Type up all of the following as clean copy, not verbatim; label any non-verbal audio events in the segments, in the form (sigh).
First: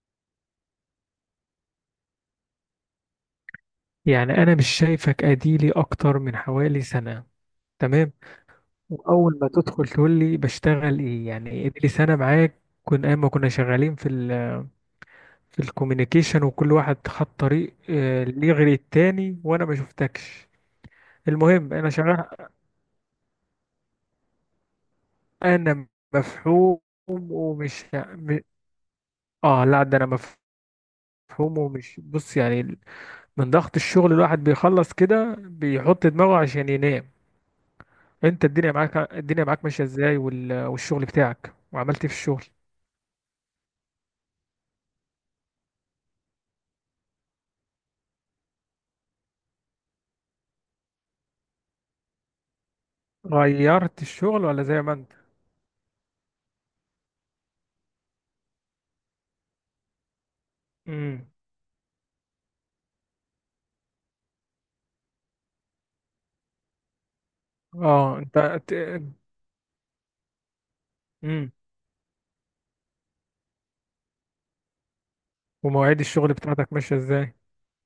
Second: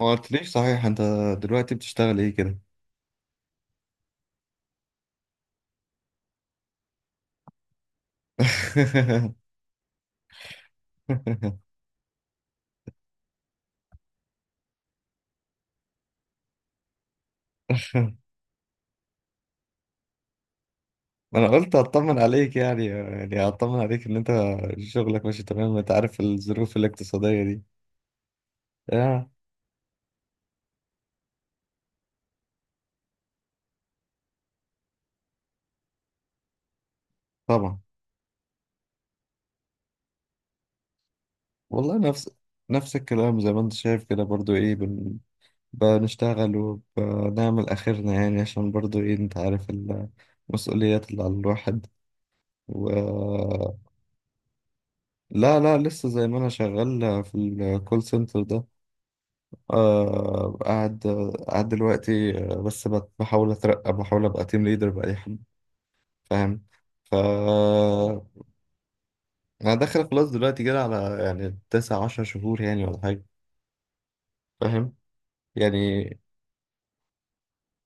ما قلتليش صحيح انت؟ دلوقتي بتشتغل ايه كده؟ يعني انا مش شايفك، اديلي اكتر من حوالي سنة. تمام. واول (laughs) ما تدخل تقول لي بشتغل ايه، يعني اديلي سنة. معاك كنا ايام ما كنا شغالين في الكوميونيكيشن، وكل واحد خد طريق ليه غير التاني، وانا ما شفتكش. انا المهم قلت انا اطمن شغال. عليك، يعني اطمن عليك ان انت شغلك ماشي تمام. انا انت عارف الظروف مفهوم الاقتصادية دي. ومش م- اه اه لا، ده انا مفهوم. ومش بص يعني، من ضغط الشغل الواحد بيخلص كده بيحط دماغه عشان ينام. طبعا. انت الدنيا معاك، الدنيا معاك ماشيه ازاي؟ والشغل بتاعك، والله وعملت ايه في نفس الشغل؟ نفس الكلام زي ما انت شايف كده، برضو ايه بنشتغل وبنعمل اخرنا، يعني عشان برضو ايه انت عارف المسؤوليات اللي على الواحد. و غيرت الشغل ولا زي ما انت؟ لا لا، لسه زي ما انا شغال في الكول سنتر ده. آه، قاعد امم. قاعد دلوقتي، بس بحاول اترقى، بحاول ابقى تيم ليدر بأي حد، فاهم؟ ف اه انت. انا داخل خلاص دلوقتي كده على امم. يعني 19 شهور، يعني ولا حاجة، فاهم ومواعيد يعني. الشغل بتاعتك ماشيه ازاي؟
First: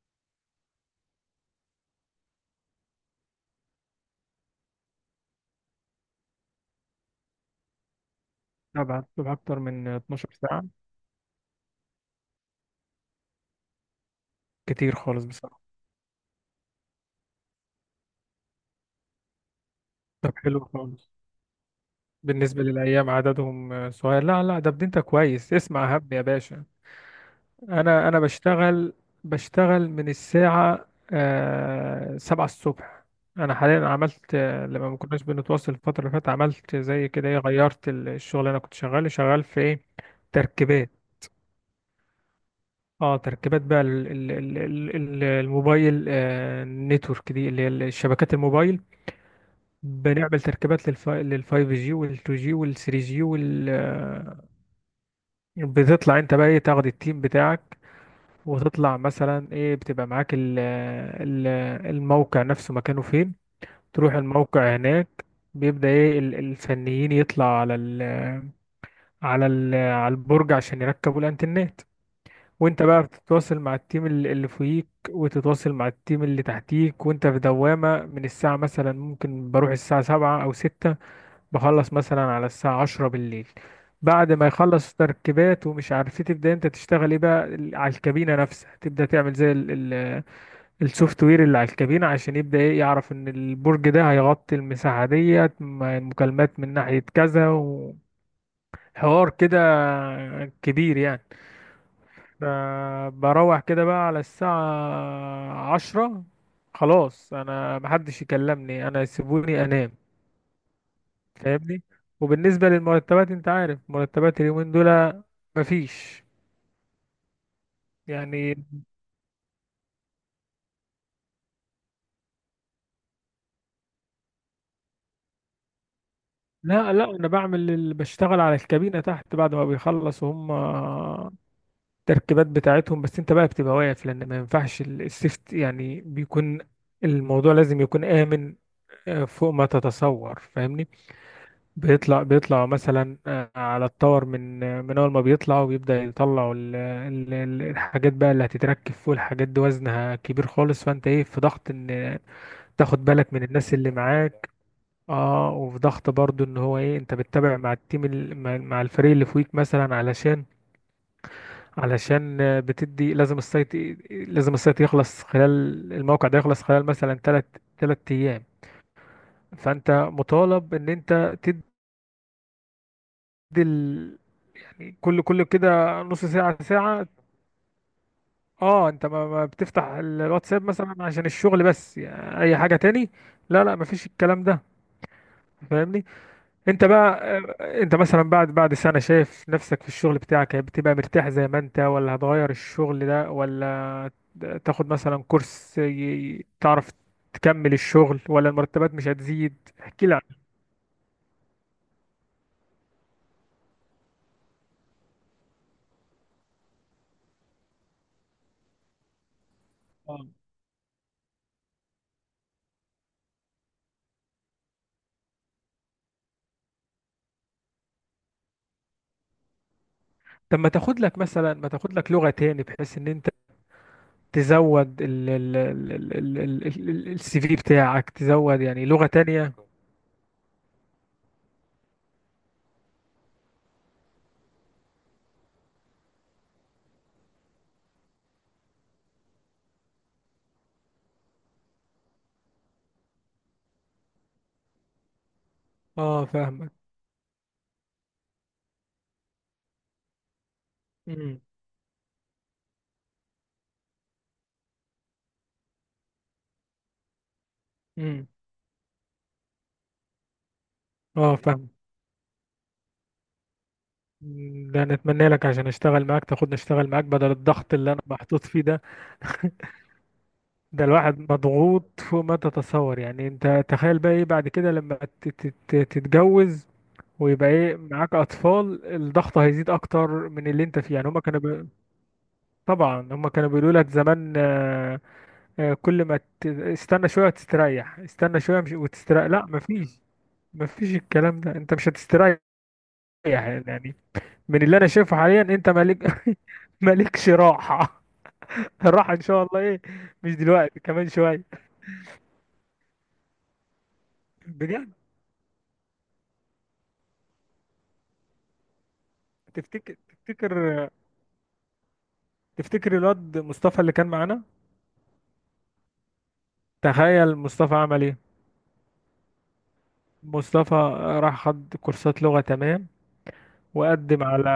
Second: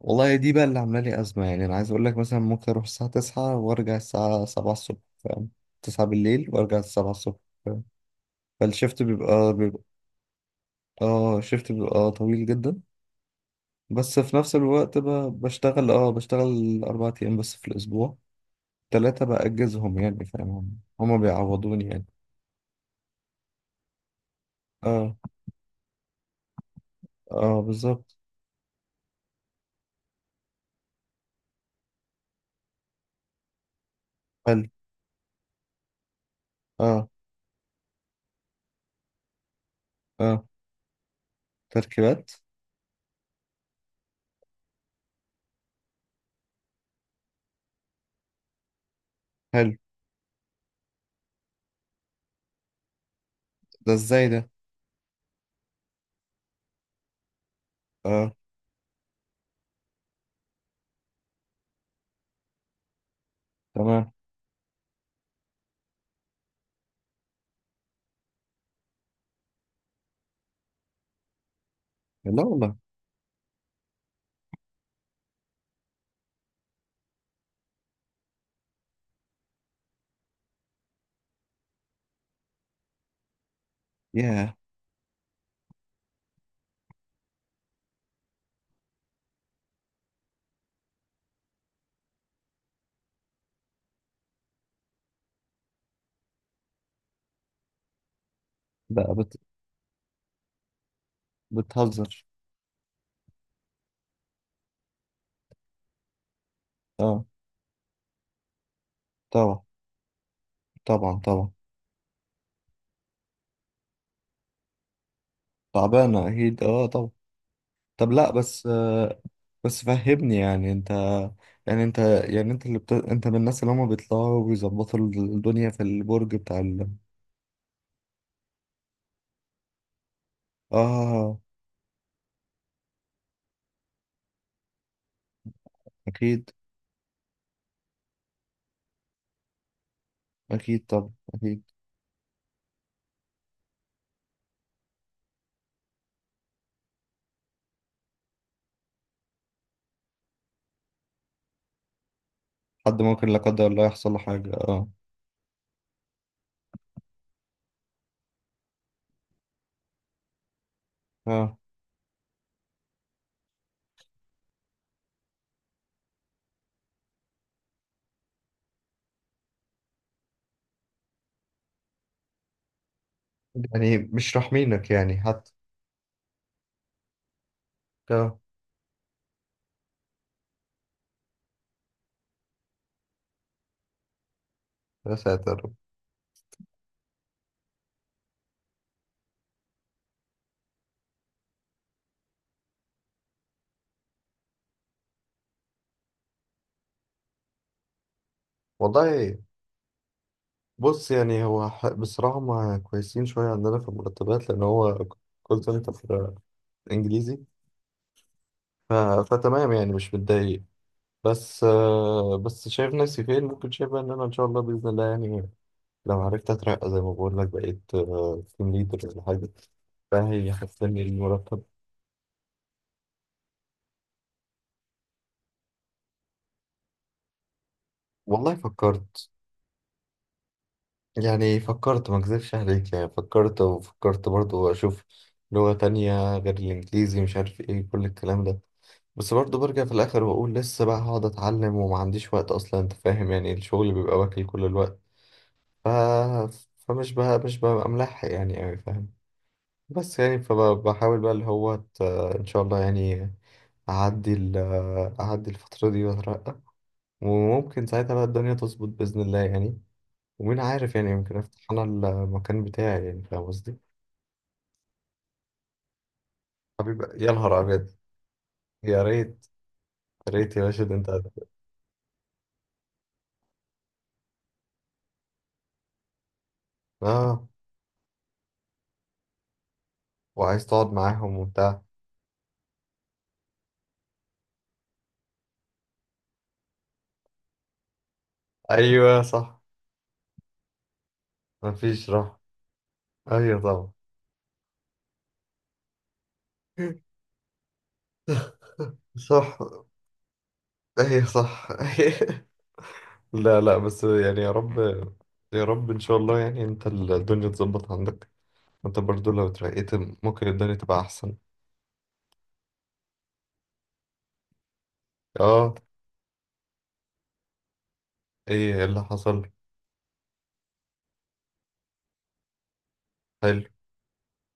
والله دي بقى اللي عاملة لي أزمة. يعني أنا عايز أقول لك مثلا ممكن أروح الساعة 9 وأرجع الساعة 7 الصبح، فاهم؟ 9 بالليل وأرجع الـ7 الصبح، فاهم؟ طبعا فالشيفت بتبقى بيبقى اكتر بيبقى من 12 ساعه، اه، الشيفت بيبقى طويل جدا. بس في نفس كتير الوقت خالص بصراحه. بشتغل، اه بشتغل 4 أيام بس في الأسبوع. 3 بأجزهم يعني، طب حلو فاهم؟ خالص. هما بيعوضوني يعني. بالنسبه للايام عددهم صغير. لا لا، ده بدي انت اه كويس، اسمع هب يا باشا. اه انا بالظبط. انا بشتغل، بشتغل من الساعة 7 الصبح. انا حاليا عملت حلو. لما ما كناش بنتواصل الفترة اللي فاتت، عملت اه زي كده ايه، غيرت الشغل اللي انا كنت شغال. شغال في ايه؟ اه تركيبات. تركيبات. اه، تركيبات بقى الموبايل، نتورك دي، اللي هي الشبكات الموبايل. حلو. بنعمل تركيبات للفايف جي وال2 جي وال3 جي وال 5G 2G ده ازاي ده؟ بتطلع انت بقى ايه، تاخد التيم بتاعك، اه. وتطلع مثلا ايه بتبقى معاك ال ال الموقع نفسه مكانه فين. تمام. تروح الموقع هناك، بيبدأ ايه الفنيين يطلع على ال، على البرج عشان يركبوا الانترنت. لا والله. وانت بقى بتتواصل مع التيم اللي فوقيك، وتتواصل مع التيم اللي تحتيك، وانت في دوامة. من الساعة مثلا ممكن بروح الساعة 7 أو 6، بخلص مثلا على الساعة 10 بالليل، بعد ما ياه. يخلص تركيبات ومش عارف ايه، تبدأ انت تشتغل ايه بقى على الكابينة نفسها، تبدأ تعمل زي السوفت وير اللي على الكابينة، عشان يبدأ ايه يعرف ان البرج ده هيغطي المساحة ديت، المكالمات من ناحية كذا، ده بت... وحوار كده كبير يعني. بتهزر. بروح كده بقى على الساعة 10، اه خلاص انا محدش يكلمني، انا طبعا. سيبوني انام طبعا طبعا. فاهمني. وبالنسبة للمرتبات، انت عارف مرتبات اليومين دول، مفيش تعبانة أكيد، اه طبعا. طب لا يعني. بس آه، بس فهمني يعني. انت يعني انت، يعني انت اللي انت من الناس اللي هما بيطلعوا وبيظبطوا الدنيا في البرج بتاع ال...؟ لا لا، انا بعمل بشتغل على الكابينة تحت بعد ما بيخلصوا هم اه التركيبات بتاعتهم. بس انت بقى بتبقى واقف، لان ما ينفعش السيفت يعني، اكيد. بيكون الموضوع لازم يكون آمن، فوق ما تتصور اكيد فاهمني. طبعا اكيد. بيطلع مثلا على التور، من اول ما بيطلع، وبيبدأ يطلعوا الحاجات بقى اللي هتتركب فوق. الحاجات دي وزنها كبير خالص، فانت ايه، في ضغط ان حد تاخد ممكن بالك لا من قدر الناس الله اللي يحصل له معاك. حاجة، اه. اه، وفي ضغط برضو ان هو ايه، انت بتتابع مع التيم مع الفريق اللي فوقيك مثلا، علشان اه. بتدي لازم السايت، لازم السايت يخلص خلال، الموقع ده يخلص خلال مثلا تلات، تلات ايام. فانت مطالب ان انت تدي يعني مش راحمينك يعني كل حتى. كده نص ساعة، ساعة. اه. اه انت، ما بتفتح الواتساب مثلا عشان الشغل، بس يعني اي حاجة تاني، لا لا مفيش الكلام ده يا ساتر. فاهمني. انت بقى انت مثلا بعد سنة شايف نفسك في الشغل بتاعك، يعني بتبقى مرتاح زي ما انت، ولا هتغير الشغل ده، ولا تاخد مثلا كورس تعرف تكمل الشغل، ولا المرتبات مش والله هتزيد؟ احكي لي عن. بص يعني هو بصراحة ما كويسين شوية عندنا في المرتبات، لأن هو كول سنتر إنجليزي. ف... فتمام يعني، مش آه. متضايق. بس بس شايف نفسي فين. ممكن شايف بقى إن أنا إن شاء الله بإذن الله يعني، لو عرفت أترقى زي ما بقول لك بقيت تيم ليدر ولا حاجة، طب، فهيحسن لي المرتب. ما تاخد لك لغة تاني، بحيث ان انت تزود ال السي في بتاعك، والله تزود يعني لغة فكرت. تانية. يعني فكرت، ما اكذبش عليك، يعني فكرت وفكرت برضو اشوف لغة تانية غير الانجليزي، مش عارف ايه كل الكلام ده. بس برضو برجع في الاخر واقول لسه بقى، هقعد اتعلم وما عنديش وقت اصلا. انت فاهم يعني، الشغل بيبقى واكل كل الوقت. ف... اه فاهمك. فمش بقى مش ببقى ملحق يعني اوي، فاهم؟ بس يعني فبحاول بقى امم. اللي هو ان شاء الله يعني اعدي ال... اعدي الفترة دي واترقى، وممكن ساعتها بقى امم. الدنيا تظبط بإذن الله يعني. ومين عارف يعني، اه يمكن افتح فاهم. انا المكان بتاعي يعني، فاهم قصدي؟ ده نتمنى لك عشان اشتغل معاك، نشتغل حبيبي معاك بدل يا نهار الضغط ابيض. اللي انا محطوط فيه ده. يا ريت يا ريت يا باشا. ده ده انت الواحد مضغوط فوق ما تتصور، يعني انت تخيل بقى ايه بعد كده لما تتجوز، اه. ويبقى ايه معاك اطفال؟ الضغط هيزيد اكتر من اللي وعايز انت تقعد فيه، يعني هما معاهم كانوا بي. وبتاع. طبعا هما كانوا بيقولوا لك زمان كل ما استنى شوية وتستريح، استنى شوية مش ايوه وتستريح لا صح. مفيش. مفيش الكلام ده، انت مش مفيش هتستريح راحه. ايوه يعني. طبعا. من اللي انا شايفه حاليا، انت مالك (laughs) (laughs) مالكش راحة. الراحة ان شاء صح. الله ايه، مش دلوقتي، كمان ايوه شوية. صح. (laughs) لا لا، بس يعني يا رب. بجد، يا رب ان شاء الله يعني انت الدنيا تظبط عندك. انت برضو لو اترقيت تفتكر، ممكن تفتكر، الدنيا تبقى احسن. تفتكر الواد مصطفى اللي كان معانا؟ اه. تخيل مصطفى عمل ايه. ايه اللي حصل؟ مصطفى راح خد كورسات لغة، تمام، حلو. وقدم على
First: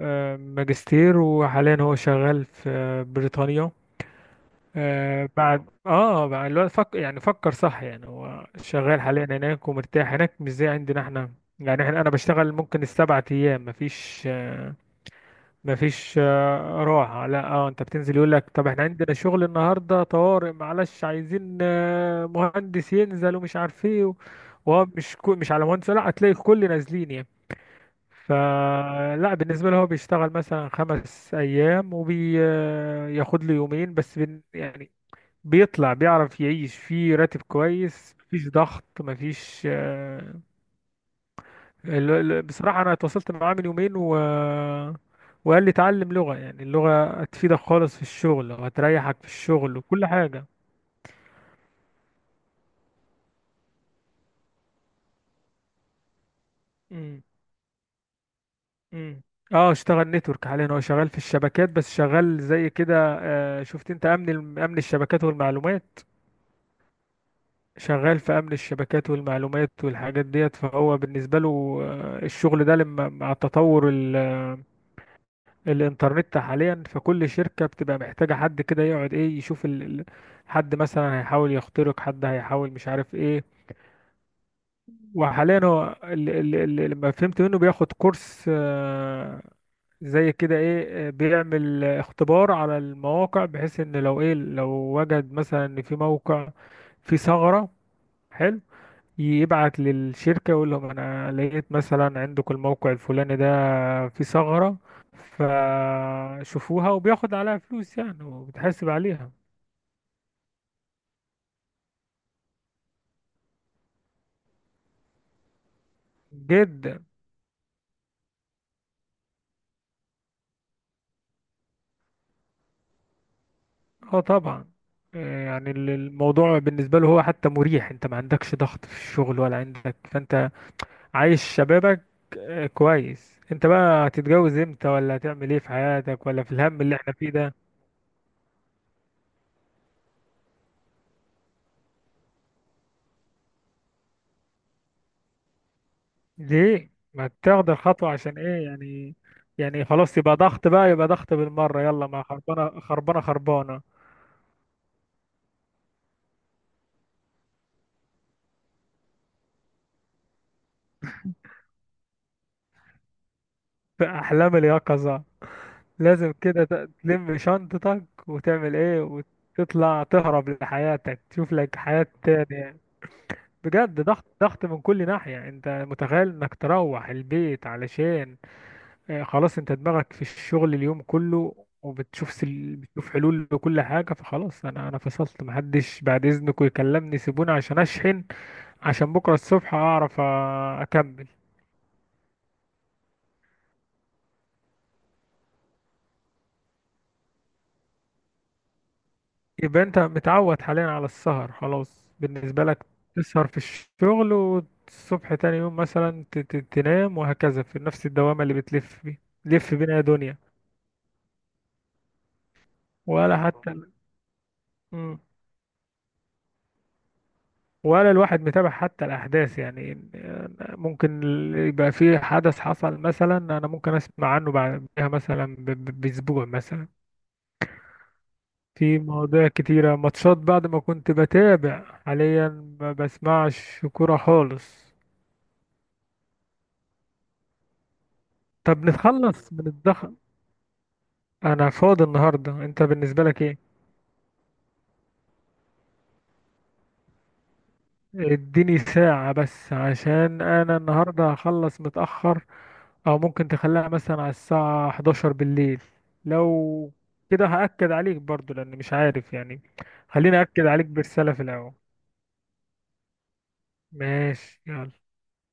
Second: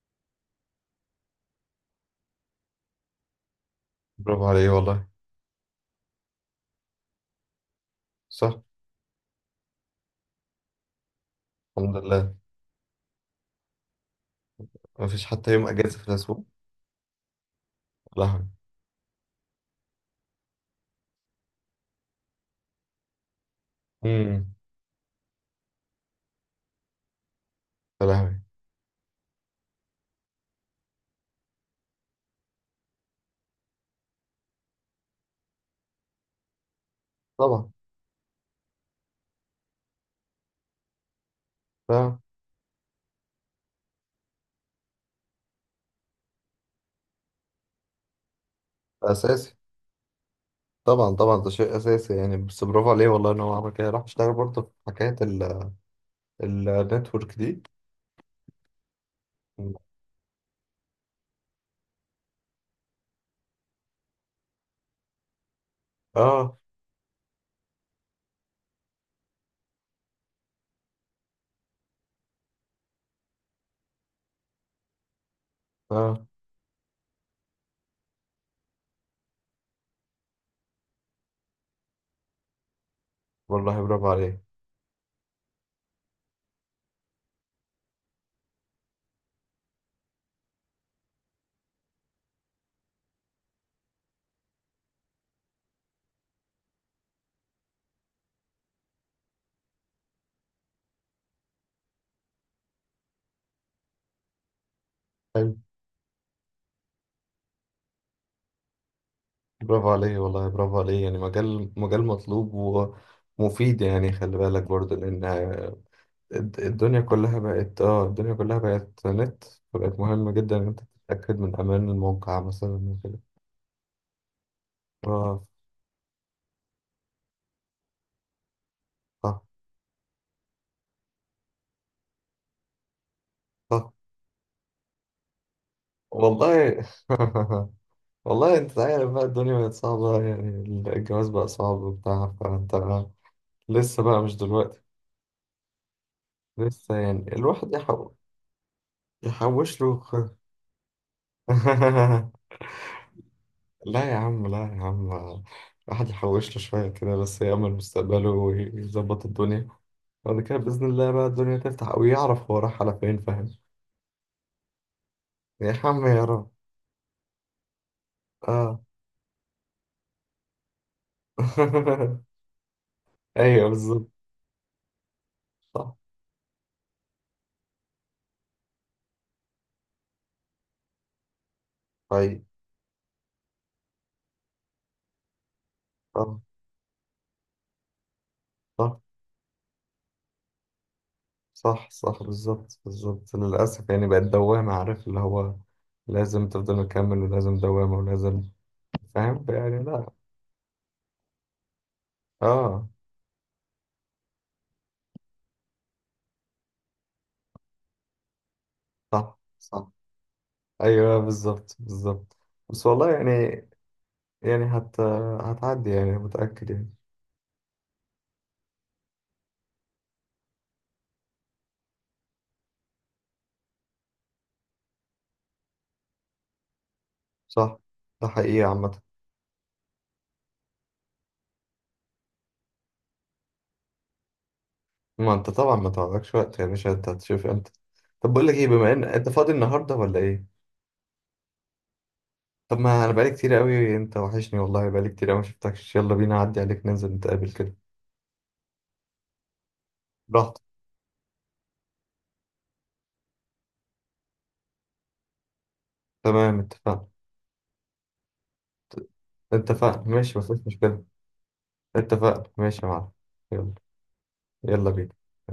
ماجستير، وحاليا هو شغال في بريطانيا. برافو عليه والله. بعد الوقت، يعني فكر صح يعني. هو صح. شغال حاليا هناك، ومرتاح هناك، مش زي عندنا احنا. يعني الحمد احنا، لله، بشتغل ممكن السبعة ايام مفيش ما فيش حتى يوم اجازه في مفيش الاسبوع. راحة، لا. اه انت بتنزل، يا يقول لك لهوي. طب احنا عندنا شغل النهاردة طوارئ معلش، عايزين مهندس ينزل ومش عارف ايه امم. وهو مش على مهندس، لا هتلاقي الكل نازلين يعني. يا لهوي. فلا، بالنسبة له هو بيشتغل مثلا 5 أيام، وبياخد له يومين بس، يعني بيطلع، بيعرف يعيش، في راتب طبعا كويس، مفيش ضغط، مفيش طبعا. بصراحة أنا اتواصلت معاه من يومين وقال لي اتعلم لغة، يعني اللغة هتفيدك خالص في الشغل، وهتريحك في اساسي. الشغل وكل حاجة. طبعا طبعا، ده شيء اساسي يعني. بس برافو عليه والله ان هو عمل كده، راح اشتغل برضه في حكايه امم. النتورك دي. امم. اه، اشتغل نتورك. حاليا هو شغال في الشبكات بس، شغال زي كده شفت، انت امن امن الشبكات والمعلومات، اه. شغال في امن الشبكات والمعلومات والحاجات ديت. فهو بالنسبة له الشغل ده لما مع التطور، اه الانترنت حاليا في كل شركة بتبقى محتاجة حد كده، يقعد ايه يشوف حد مثلا هيحاول يخترق، حد هيحاول مش عارف ايه. والله برافو عليه. وحاليا هو لما فهمت منه بياخد كورس زي كده ايه بيعمل اختبار على المواقع، بحيث ان لو ايه، وجد مثلا ان في موقع فيه ثغرة، حلو، يبعت للشركة يقول لهم أنا لقيت مثلا عندكم الموقع الفلاني ده فيه ثغرة، حلو. فشوفوها، وبياخد عليها فلوس يعني، وبتحاسب عليها. برافو عليه والله، برافو عليه. يعني مجال، مجال مطلوب ومفيد يعني. خلي بالك برضه، لان الدنيا جدا. كلها بقت اه، الدنيا كلها بقت نت. فبقت مهمة جدا ان انت تتأكد من امان الموقع مثلا وكده. اه طبعا، اه. يعني الموضوع بالنسبة له هو حتى مريح، انت ما عندكش ضغط في الشغل ولا عندك، فانت عايش شبابك كويس. انت آه، بقى هتتجوز امتى، ولا هتعمل ايه في حياتك، ولا في الهم والله. اللي احنا فيه ده؟ (laughs) والله انت عارف بقى الدنيا بقت صعبة يعني. الجواز بقى صعب وبتاع، فانت لسه بقى، مش دلوقتي. ليه لسه ما يعني تاخد الواحد الخطوة، عشان ايه يعني؟ يحوش يعني له (laughs) خلاص يبقى ضغط بقى، يبقى ضغط بالمرة، يلا ما خربانة، خربانة، خربانة. لا يا عم لا يا عم، الواحد يحوش له شوية كده، بس يأمل مستقبله ويظبط الدنيا، بعد كده بإذن الله بقى الدنيا تفتح ويعرف هو راح على فين، فاهم؟ في أحلام اليقظة، يا عم يا لازم رب. كده تلم شنطتك وتعمل اه. ايه، وتطلع تهرب لحياتك، تشوف لك حياة (laughs) تانية. ايوه بجد، بالظبط. ضغط، ضغط من كل ناحية. انت صح. متخيل انك تروح البيت علشان خلاص، انت دماغك في الشغل اليوم كله، وبتشوف طيب. بتشوف حلول لكل حاجة، فخلاص انا فصلت، محدش بعد اه. اذنكم يكلمني، سيبوني عشان اشحن صح عشان بكرة الصبح اعرف اكمل. صح. صح بالظبط بالظبط. للأسف يعني بقت دوامة، عارف اللي هو لازم تفضل مكمل، ولازم دوامة، ولازم، فاهم يعني؟ يبقى انت لا متعود حاليا على السهر، خلاص بالنسبة لك اه تسهر في الشغل، والصبح تاني يوم مثلا تنام، وهكذا في نفس الدوامة اللي بتلف بيه، صح لف صح. بينا يا دنيا. أيوه بالظبط بالظبط. بس والله ولا يعني، حتى. يعني مم. هتعدي يعني، متأكد يعني. ولا الواحد متابع حتى الأحداث يعني، ممكن يبقى في حدث حصل مثلا، أنا ممكن أسمع عنه بعدها مثلا بأسبوع مثلا. صح. ده حقيقة في عامة. مواضيع كتيرة، ماتشات بعد ما كنت بتابع، حاليا ما بسمعش كورة خالص. ما أنت طبعا ما تعرفش وقت يا باشا، أنت هتشوف أنت. طب بقول لك إيه، طب بما إن أنت فاضي نتخلص من النهاردة الضغط؟ ولا إيه؟ أنا فاضي النهاردة، طب أنت ما أنا بالنسبة بقالي لك كتير إيه؟ قوي، أنت وحشني والله، بقالي كتير قوي ما شفتكش. يلا بينا أعدي عليك، ننزل نتقابل كده. اديني ساعة بس، عشان براحتك. انا النهاردة هخلص متأخر، او ممكن تخليها مثلا على الساعة 11 بالليل. تمام، لو اتفقنا. كده، هأكد عليك برضو لان مش عارف يعني، اتفقنا ماشي، خليني مفيش أأكد عليك مشكلة. برسالة في الاول. اتفقنا ماشي يا معلم. يلا. ماشي، يلا يلا. بينا.